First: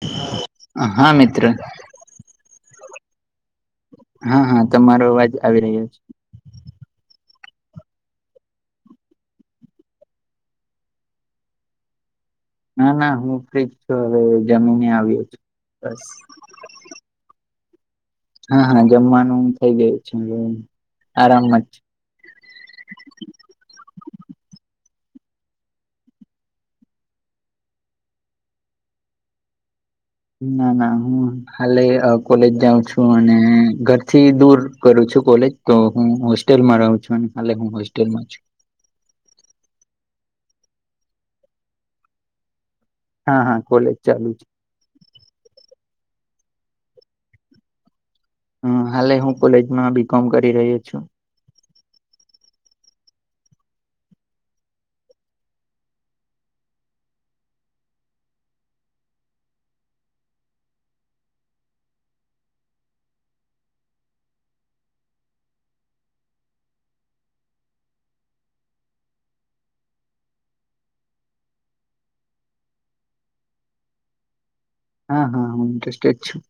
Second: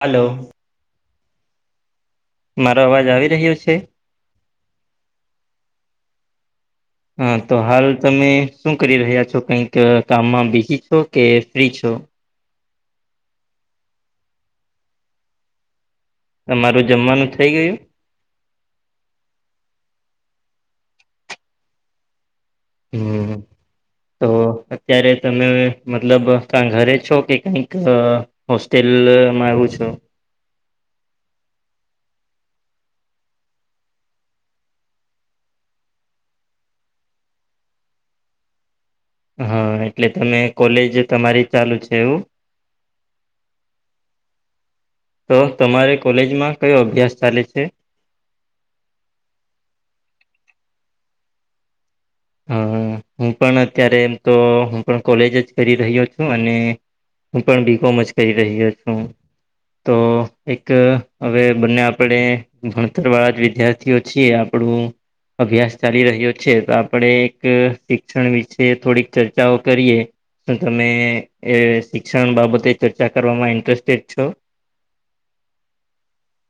Hello. હા, હા મિત્ર મારો અવાજ આવી રહ્યો છે? હા હા તમારો અવાજ આવી રહ્યો છે. હા તો હાલ તમે શું કરી રહ્યા છો કઈક કામમાં બિઝી છો કે ફ્રી છો? ના ના હું ફ્રીજ છું હવે જમીને આવ્યો છું બસ. તમારું જમવાનું થઈ ગયું? હા હા જમવાનું થઈ ગયું છે આરામમાં જ હમ્મ અમ્મ. તો અત્યારે તમે મતલબ ઘરે છો કે કંઈક અહ હોસ્ટેલમાં આવું છો? ના ના હું હાલે અહ કોલેજ જાઉં છું અને ઘરથી દૂર કરું છું કોલેજ. તો હું હોસ્ટેલમાં રહું છું અને ખાલે હું હોસ્ટેલમાં છું. હા એટલે તમે કોલેજ તમારી ચાલુ છે એવું? હા હા કોલેજ ચાલુ છે. તો તમારે કોલેજમાં કયો અભ્યાસ ચાલે છે? હ હાલે હું કોલેજમાં બી કોમ કરી રહ્યો છું. હ હું પણ અત્યારે એમ તો હું પણ કોલેજ જ કરી રહ્યો છું અને હું પણ બી કોમ જ કહી રહ્યો છું. તો એક હવે બંને આપડે ભણતર વાળા જ વિધા આપણો અભ્યાસ ચાલી રહ્યો છે તો આપડે એક શિક્ષણ વિશે થોડીક ચર્ચાઓ કરીએ. તો તમે એ શિક્ષણ બાબતે ચર્ચા કરવામાં ઇન્ટરેસ્ટેડ છો? હા હા હું ઈન્ટરેસેડ છું.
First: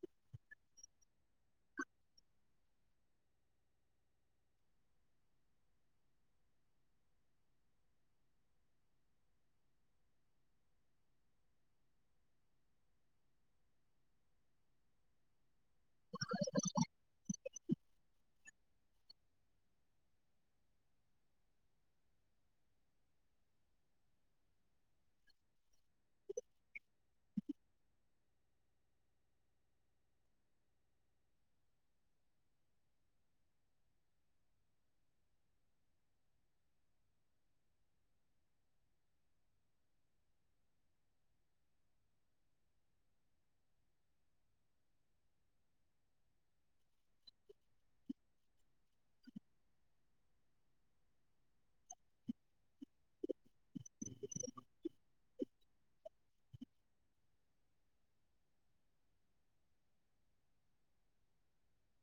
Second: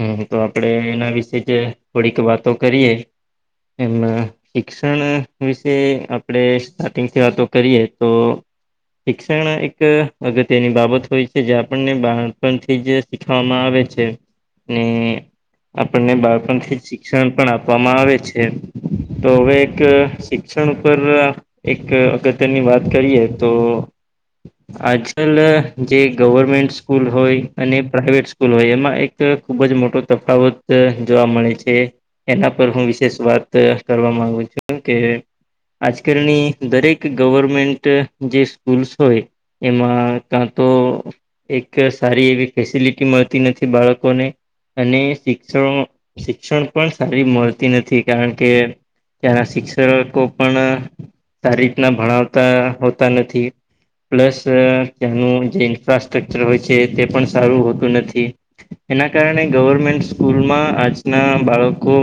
હમ તો આપડે એના વિશે જે થોડીક વાતો કરીએ એમ શિક્ષણ વિશે આપણેે સ્ટાર્ટિંગથી વાતો કરીએ તો શિક્ષણ એક અગત્યની બાબત હોય છે જે આપણને બાળપણથી જ શીખવામાં આવે છે ને આપણને બાળપણથી શિક્ષણ પણ આપવામાં આવે છે. તો હવે એક શિક્ષણ ઉપર એક અગત્યની વાત કરીએ તો આજકાલ જે ગવર્મેન્ટ સ્કૂલ હોય અને પ્રાઈવેટ સ્કૂલ હોય એમાં એક ખુબ જ મોટો તફાવત જોવા મળે છે. એના પર હું વિશેષ વાત કરવા મામાંગુ છું કે આજકાલની દરેક ગવર્મેન્ટ જે સ્કૂલ્સ હોય એમાં કાં તો એક સારી એવી ફેસિલિટી મળતી નથી બાળક ને અને શિક્ષણ શિક્ષણ પણ સારી મળતી નથી કારણ કે ત્યાંના શિક્ષકો પણ સારી રીતના ભણાવતા હોતા નથી. પ્લસ તેનું જે ઇન્ફ્રાસ્ટ્રક્ચર હોય છે તે પણ સારું હોતું નથી. એના કારણે ગવર્મેન્ટ સ્કૂલમાં આજના બાળકો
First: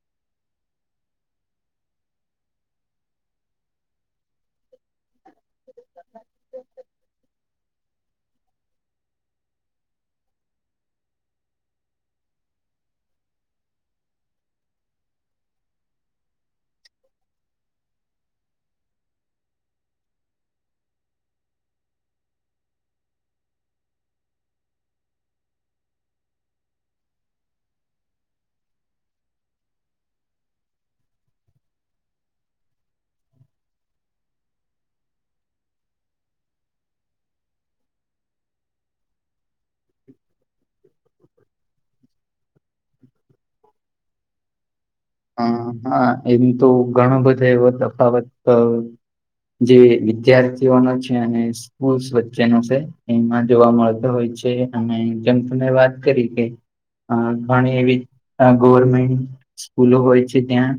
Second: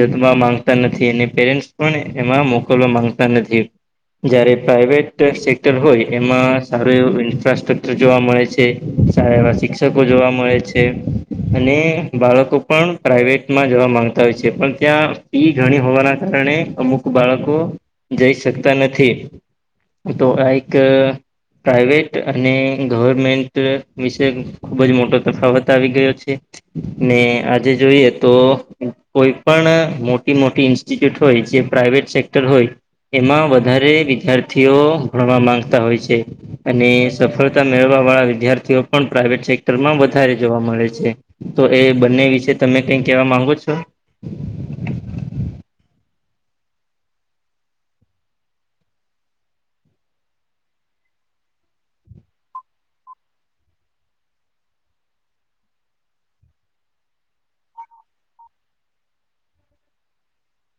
જતવા માંગતા નથી પેરે પણ એમાં મોકલવા માંગતા નથી. જયારે પ્રાઈવેટ સેક્ટર હોય એમાં સારું એવું ઇન્ફ્રાસ્ટ્રકચર જોવા મળે છે. સારા એવા શિક્ષકો જોવા મળે છે. અને બાળકો પણ પ્રઇવેટમાં જવા માંગતા હોય છે પણ ત્યાં ફી ઘણી હોવાના કારણે અમુક બાળકો જઈ શકતા નથી તો આ એક પ્રાઇવેટ અને ગવર્મેન્ટ વિશે ખૂબ જ મોટો તફાવત આવી ગયો છે. ને આજે જોઈએ તો કોઈ પણ મોટી મોટી ઇ ઇ્યુટ હોય જે પ્રાઇવેટ સેક્ટર હોય એમાં વધારે વિદ્યાર્થીઓ ભણવા માંગતા હોય છે. અને સફળતા મેળવા વાળા વિદ્યાર્થીઓ પણ પ્રાઈવેટ સેક્ટર માં વધારે જોવા મળે છે તો એ બંને વિશે તમે કઈ કેવા માંગો છો? હ હા એમ તો ઘણો બધો એો તફાવત જે વિદ્યાર્થીઓ ન છે અને સ્કૂલ્સ વચ્ચેનો છે. એમાં જોવા મળતો હોય છે અને જેમ તને વાત કરી કે અ ઘણી એવી ગવર્મેન્ટ સ્કૂલો હોય છે ત્યાં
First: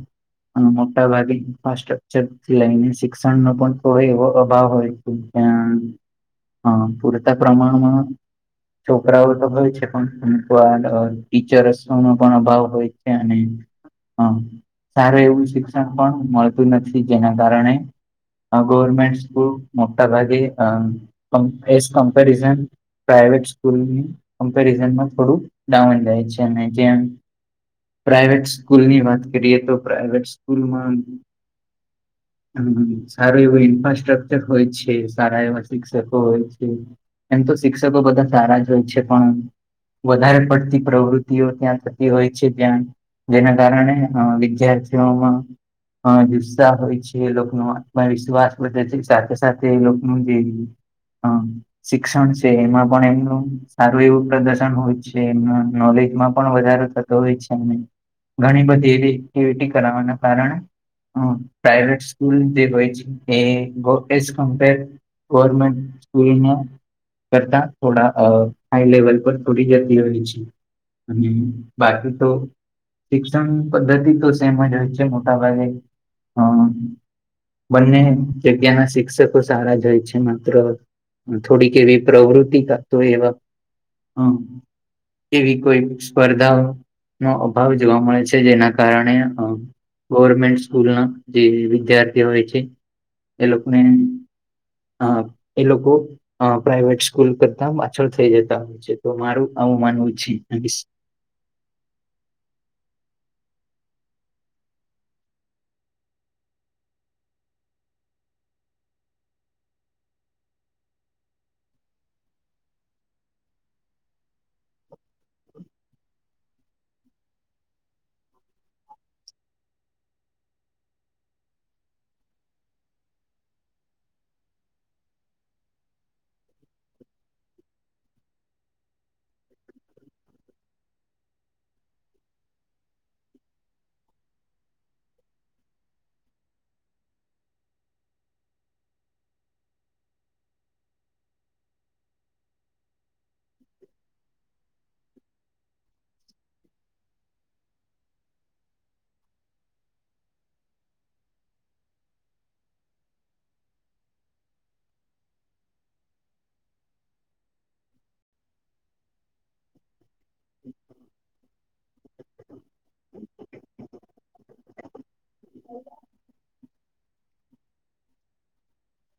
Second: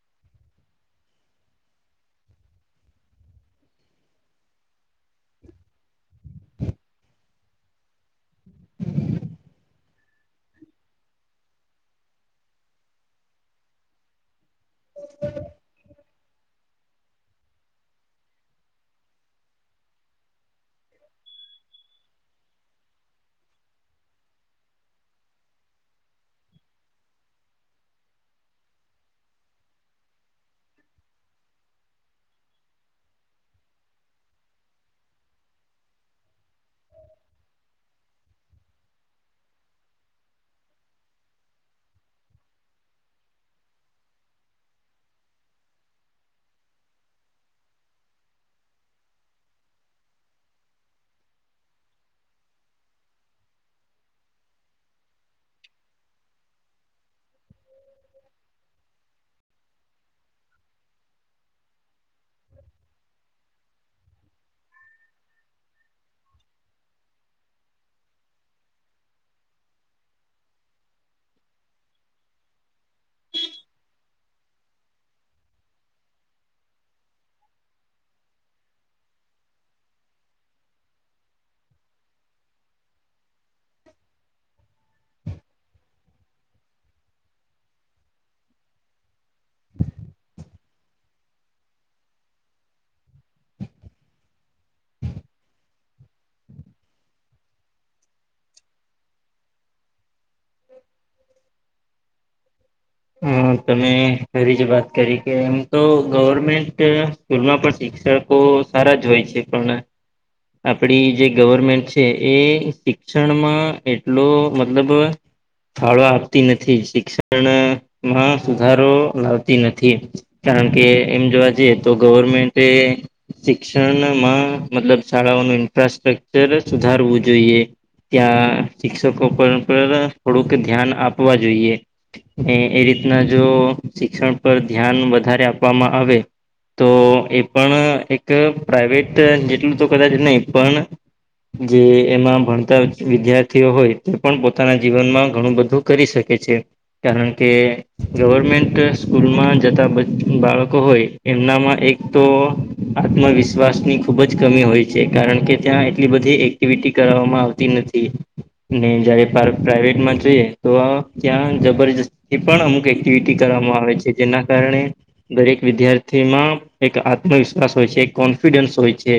અને મોટા ભાગે ઇન્ફ્રાસ્ટ્રકચરથી લઈને શિક્ષણ નો પણ કોય એવો અભાવ હોય. પ્યા હ પૂરતા પ્રમાણમાં છોકરાઓ તો હોય છે પણ અમક ટીચર્સ નો પણ અભાવ હોય છે અને હમ સારું એવું શિક્ષણ પણ મળતું નથી જેના કારણે ગર્મેન્ટ મોટા ભાગેપન પ્રવેટ સ્કૂલમ્પેરઝનમાં થોડું ડાઉન જાય છે જેમ પ્રાઇવેટ સ્કૂલની વાત કરીએ તો પ્રાઇવેટ સ્કૂલમાં [inaudible] હમ સારું એવું ઇન્ફ્રાસ્ટ્રક્ચર હોય છે સારા એવા શિક્ષકો હોય છે. એમ તો શિક્ષકો બધા સારા જ હોય છે પણ વધારે પડતી પ્રવૃતિઓ ત્યાં થતી હોય છે ધ્યાન જેના કારણે અ વિદ્યાર્થીઓમાં અ જુસ્સાહ હોય છે લોકોનો આત્મવિશ્વાસ પણ છે સાથે સાથે લોકોનુંભી [unintelligible] શિક્ષણ છે એમાં પણ એમનું સારું એવું પ્રદર્શન હોય છે એમ નોલેજમાં પણ વધારો થતો છે ઘણી બધી એવી એક્ટિવિટી કરવાના કારણે હ પ્રાઈટ સ્કૂલ જે હોય છે એ એ કમપર ગવર્મેન્ટ સ્કૂલને કરતા થોડા હાઈ લેવલ પર થોડી જર્દી હોએ છેી. અને બાકી તો શિક્ષણ પદ્ધતિ તો સેમ જ હોય છે મોટાભાગે. હઅ બંને જગ્યા ના શિક્ષકો સારા જાય છે માત્ર થોડીક એવી પ્રવૃત્તિ કરતો એવ હઅ એવી કોઈ સ્પર્ધા નો અભાવ જોવા મળે છે જેના કારણે અ ગોવર્મેન્ટ સ્કૂલના જે વિદ્યાર્થી હોય છે એ લોકને હા એ લોકો હઅ પ્રાઈવેટ સ્કૂલ કરતા પાછળ થઈ જતા હોય છે તો મારું આવું માનવું છી [unintelligible] હમ્મ, તમે ખરી જ વાત કરી કે એમ તો ગવર્મેન્ટ સ્કૂલમાં પણ શિક્ષકો સારા જ હોય છે પણ આપડી જે ગોવર્મેન્ટ છે એ શિક્ષણમાં એટલો મતલબ ફાળો આપતી નથી. શિક્ષણમાં સુધારો લાવતી નથી. કારણ કે એમ જોવા જઈએ તો ગવર્મેન્ટે શિક્ષણમાં મતલબ શાળાઓનું ઇન્ફ્રાસ્ટ્રક્ચર સુધારવું જોઈએ. ત્યાં શિક્ષકો પર પણ થોડુંક ધ્યાન આપવા જોઈએ. એ એ રીતના જો શિક્ષણ પર ધ્યાન વધારે આપવામાં આવે તો એ પણ એક પ્રઇવેટ જેટલું તો કદાચ નહિ પણ જે એમાં ભણતા વિદ્યાર્થીઓ હોય તે પણ પોતાના જીવનમાં ઘણું બધું કરી શકે છે કારણ કે ગવર્મેન્ટ સ્કૂલમાં જતા બચ બાળકો હોય એમનામાં એક તો આત્મવિશ્વાસ ની ખુબ જ કમી હોય છે કારણ કે ત્યાં એટલી બધી એક્ટિવિટી કરાવવામાં આવતી નથી ને જ્યારે પાર પ્રાઇવેટ માં જ ઈએ તો આ ત્યાં જબરજસ્તીથી પણ અમુક એક્ટિવિટી કરવામાં આવે છે જેના કારણે દરેક વિદ્યાર્થીમાં એક આત્મવિશ્વાસ હોય છે એક કોન્ફિડન્સ હોય છે.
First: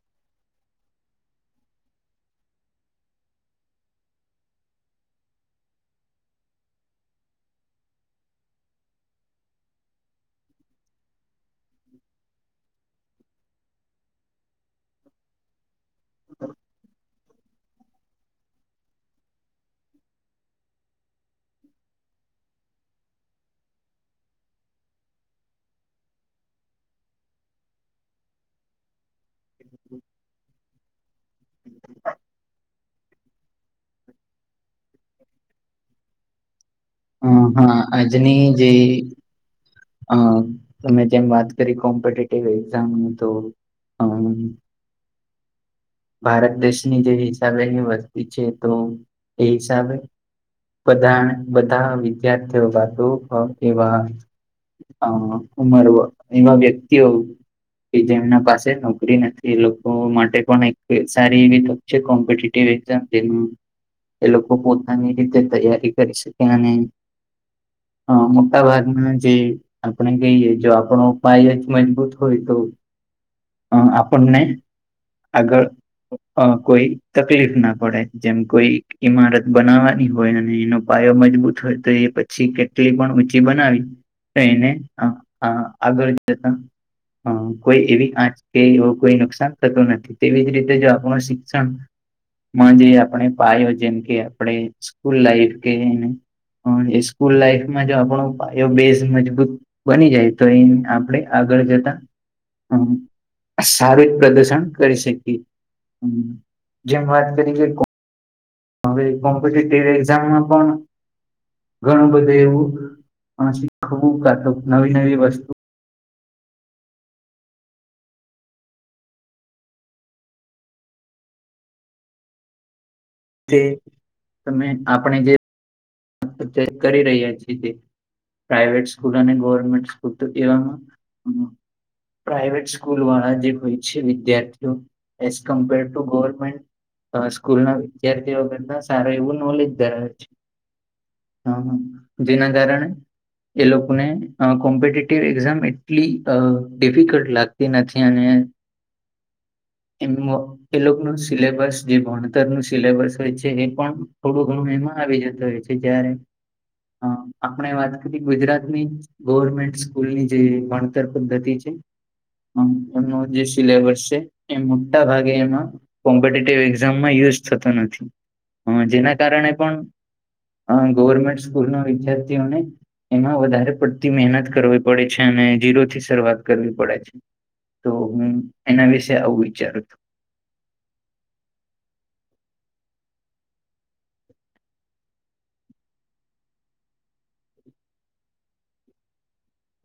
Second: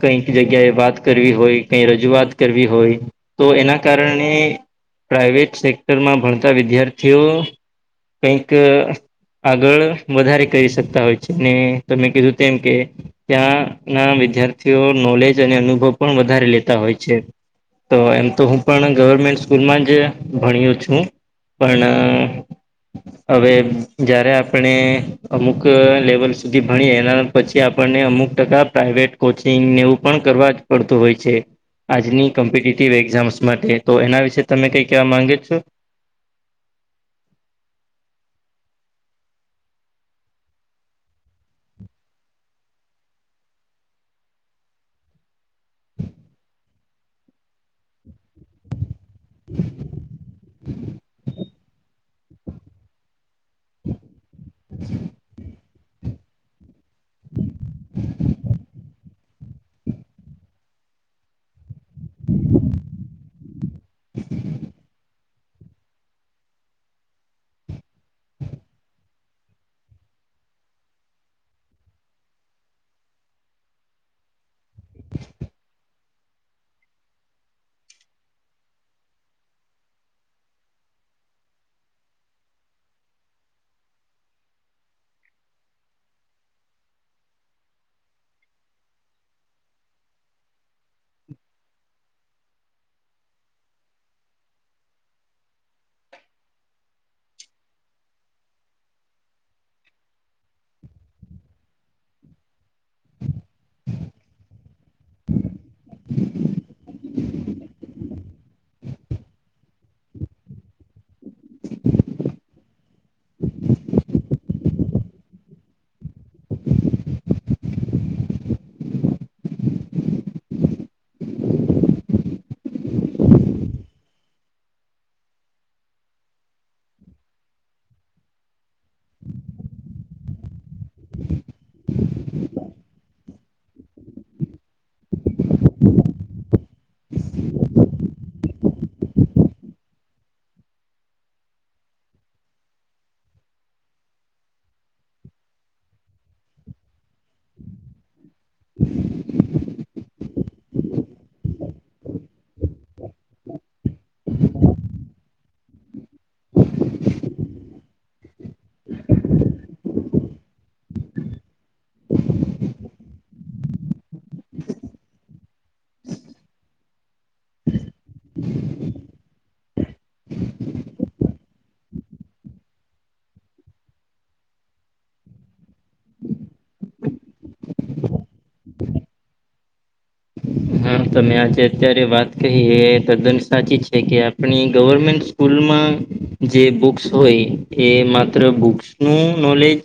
કઈક જગ્યા એ વાત કરવી હોય, કઈ રજૂઆત કરવી હોય તો એના કારણે પ્રાાઈવેટ સેક્ટરમાં ભણતા વિદ્યાર્થીઓ કઈક આગળ વધારે કરી શકતા હોય છે ને તમે કીધું તેમ કે ત્યાં ના વિદ્યાર્ થીઓ તેઓ નોલેજ અને અનુભવ પણ વધારે લેતા હોય છે તો એમ તો હું પણ ગવર્મેન્ટ સ્કૂલમાં જ ભણ્યો છું પણ અ હવે જ્યારે આપણે અમુક લેવલ સુધી ભણીએ એના પછી આપણને અમુક ટકા પ્રાઇવેટ કોચિંગને એવું પણ કરવા જ પડતું હોય છે. આજની કમ્પિટીટિવ એક્ઝામ્સ માટે તો એના વિશે તમે કઈ કેવા માંગે છો? હમ હા આજની જે અ તમે જેમ વાત કરી કોમ્પિટેટિવ એક્ઝામ ની તો હમ્મ. ભારત દેશની જે હિસાબે એની વસ્તી છે તો એ હિસાબે બધા બધા વિદ્યાર્થીઓ જાગૃત થાય એવા હઅ ઉમર વ એવા વ્યક્તિઓ કે જેમના પાસે નોકરી નથી એ લોકો માટે પણ એક સારી એવી જે કોમ્પિટિવ એકઝામ જેનું એ લોકો પોતાની રીતે તૈયારી કરી શ કે અને અ મોટા ભાગના જે આપણે કહીએ જો આપણો પાયો જ મજબૂત હોય તો હ આપણને આગળ અ કોઈ તકલીફ ના પડે જેમ કોઈ ઈમારત બનાવાની હોય અને એનો પાયો મજબૂત હોય તો એ પછી કેટલી પણ ઊંચી બનાવી થઈને અ અ આગળ જતા અ કોઈ એવી આંચ કે એવું કોઈ નુકસાન થતું નથી તેવી જ રીતે તે જો આપણો શિક્ષણ માં જે આપણે પાયો જેમ કે આપણે સ્કૂલ લાઈફ કે એને હહ એ સ્કૂલ લાઈફમાં જ આપણો પાયોબેઝ મજબૂત બની જાય તો એમ આપડે આગળ જતા હમ હહ સારું જ પ્રદર્શન કરી શકીએ. હમ હમ જેમ વાત કરી કે કોમ હવે કોમ્પિટીટીવ એક્ઝામમાં પણ ઘણું બધું એવું પણ શીખવું કાં તો નવી નવી વસ્તુ. જે તમે આપણે જે તો ચેક કરી રહ્યા છી જે પ્રાઈવેટ સ્કૂલ અને ગવર્મેન્ટ સ્કૂલ તો એવામાં પ્રાઈવેટ સ્કૂલવાળા જે હોય છે વિદ્યાર્થીઓ એઝ કમ્પેર ટુ ગવર્મેન્ટ. અ સ્કૂલના વિદ્યાર્થીઓ કરતા સારું એવું નોલેજ ધરાવે છે. હહ હહ જેના કારણે એ લોકોને અ કોમ્પિટેટિવ એક્ઝામ એટલી અ ડિફિકલ્ટ લાગતી નથી અને [inaudible] [unintelligible] એ લોકનું સિલેબસ જે ભણતરનું સિલેબસ હોય છે એ પણ થોડું ઘણું એમાં આવી જતું હોય છે. કે જ્યારે અ આપણે વાત કરી ગુજરાતની ગવર્મેન્ટ સ્કૂલની જે ભણતર પદ્ધતિ છે. હહ એમનો જે સિલેબસ છે એ મોટા ભાગે એમાં કોમ્પિટેટિવ એક્ઝામમાં યુઝ થતો નથી. હહ જેના કારણે પણ અ ગવર્મેન્ટ સ્કૂલનાં વિદ્યાર્થીઓને એમાં વધારે પડતી મહેનત કરવી પડે છે. અને ઝીરોથી શરૂઆત કરવી પડે છે. તો હું એના વિશે આવું વિચારું છું. [unintelligible] હા તમે આજે અત્યારે વાત કહી એ તદ્દન સાચી છે કે આપણી ગવર્મેન્ટ સ્કૂલમાં જે બુક્સ હોય એ માત્ર બુક્સનું નોલેજ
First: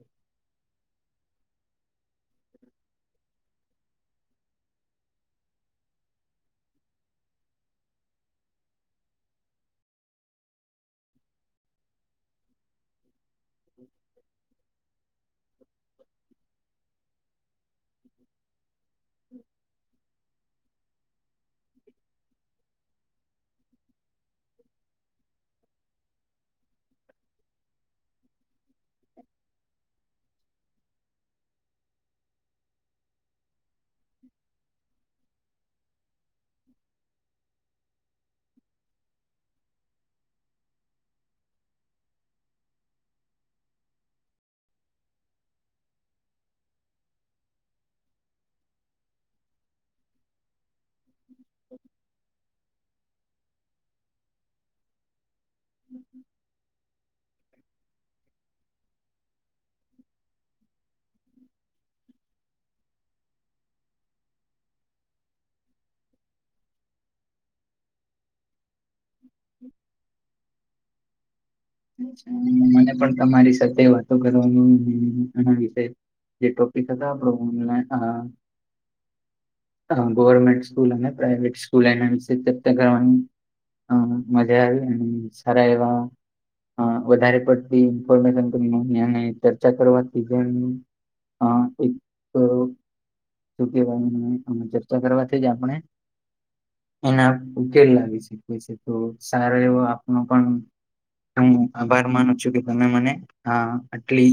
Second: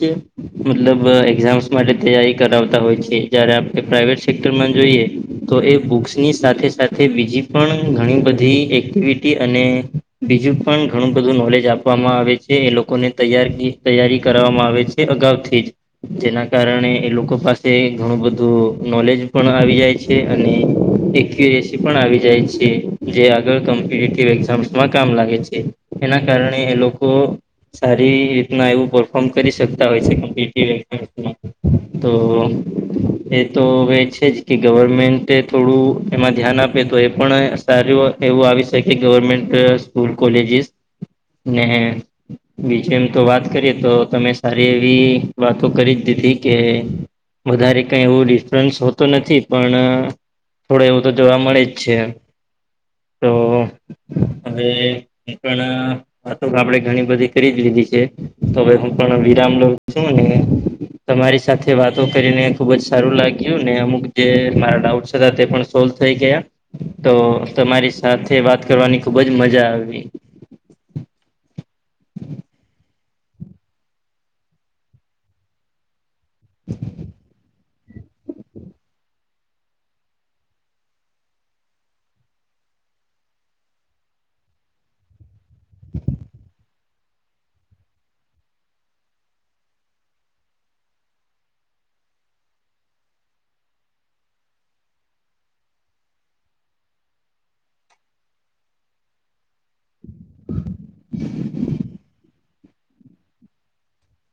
મતલબ એક્ઝામ્સ માટે તૈયારી કરાવતા હોય છે જયારે આપણે પ્રાઈવેટ સેક્ટરમાં જોઈએ. તો એ બુક્સની સાથે સાથે બીજી પણ ઘણી બધી એક્ટિવિટી અને બીજું પણ ઘણું બધું નોલેજ આપવામાં આવે છે એ લોકોને તૈયાર તૈયારી કરાવામાં આવે છે અગાઉથી જ. જેના કારણે એ લોકો પાસે ઘણું બધું નોલેજ પણ આવી જાય છ છે અને એકયુરેસી પણ આવી જાય છે. જે આગળ કોમ્પિટિટીવ એક્ઝામસમાં કામ લાગે છ છે. એના કારણે એ લોકો સારી રીતના એવું પરફોર્મ કરી શકતા હોય છે કોમ્પિટીટીવ એક્ઝામસમાં. તો એતો હવે છે જ કે ગવર્મેન્ટે થોડું એમાં ધ્યાન આપે તો એ પણ સારું એવું આવી શકે ગવર્મેન્ટ સ્કૂલ, કોલેજીસ ને બીજું એમ તો વાત કરીએ તો તમે સારી એવી વાતો કરી જ દીધી કે વધારે કાઈ એવું ડિફરન્સ હોતો નથી. પણ થોડું એવું તો જોવા મળે જ છે એમ. તો હવે એ પણ વાતોક આપણેે ઘણી બધી કરી જ લીધી છે તો હવે હું પણ વિરામ લઉ છું ને તમારી સાથે વાતો કરીને ખુબ જ સારું લાગ્યું ને અમુક જે મારા ડાઉન્ટ્સ હતા તે પણ સોલ્વ થઈ ગયા. તો તમારી સા સાથે વાત કરવાની ખુબ જ મજા આવી. મને પણ તમારી સાથે વાતો કરવાનું [unintelligible] આના વિશે જે ટોપીક હતો આપણો [unintelligible] હ ગવર્મેન્ટ સ્કૂલ અને પ્રાઈવેટ સ્કૂલ એના વિશે ચર્ચા કરવાની. હ મજા આવી આવી અને સારા એવા અહ વધારે પડતી ઇન્ફોર્મેશન ચર્ચા કરવાથી પણ હા એક તેઓ શુ કેવાય ચર્ચા કરવાથી જ આપણે એના ઉકેલ લાવી શકીએ તો સારો એવો આપનો પણ આમ હું આભાર માનું છું કે તમે મને આ આટલી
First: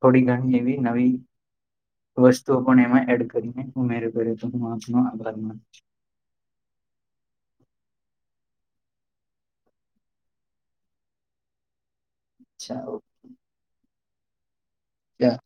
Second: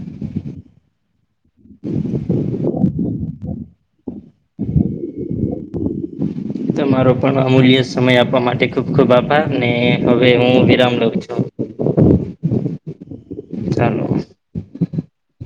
થોડી ઘણી એવી નવી વસ્તુઓ પણ એમાં એડ કરીને ઉમેર કર્યો હતો આભાર માનું છું. તમારો પણ અમૂલ્ય સમય આપવા માટે ખૂબ ખૂબ આભાર ને હવે હું વિરામ લઉં છું. છાઓ. ચાલો. યા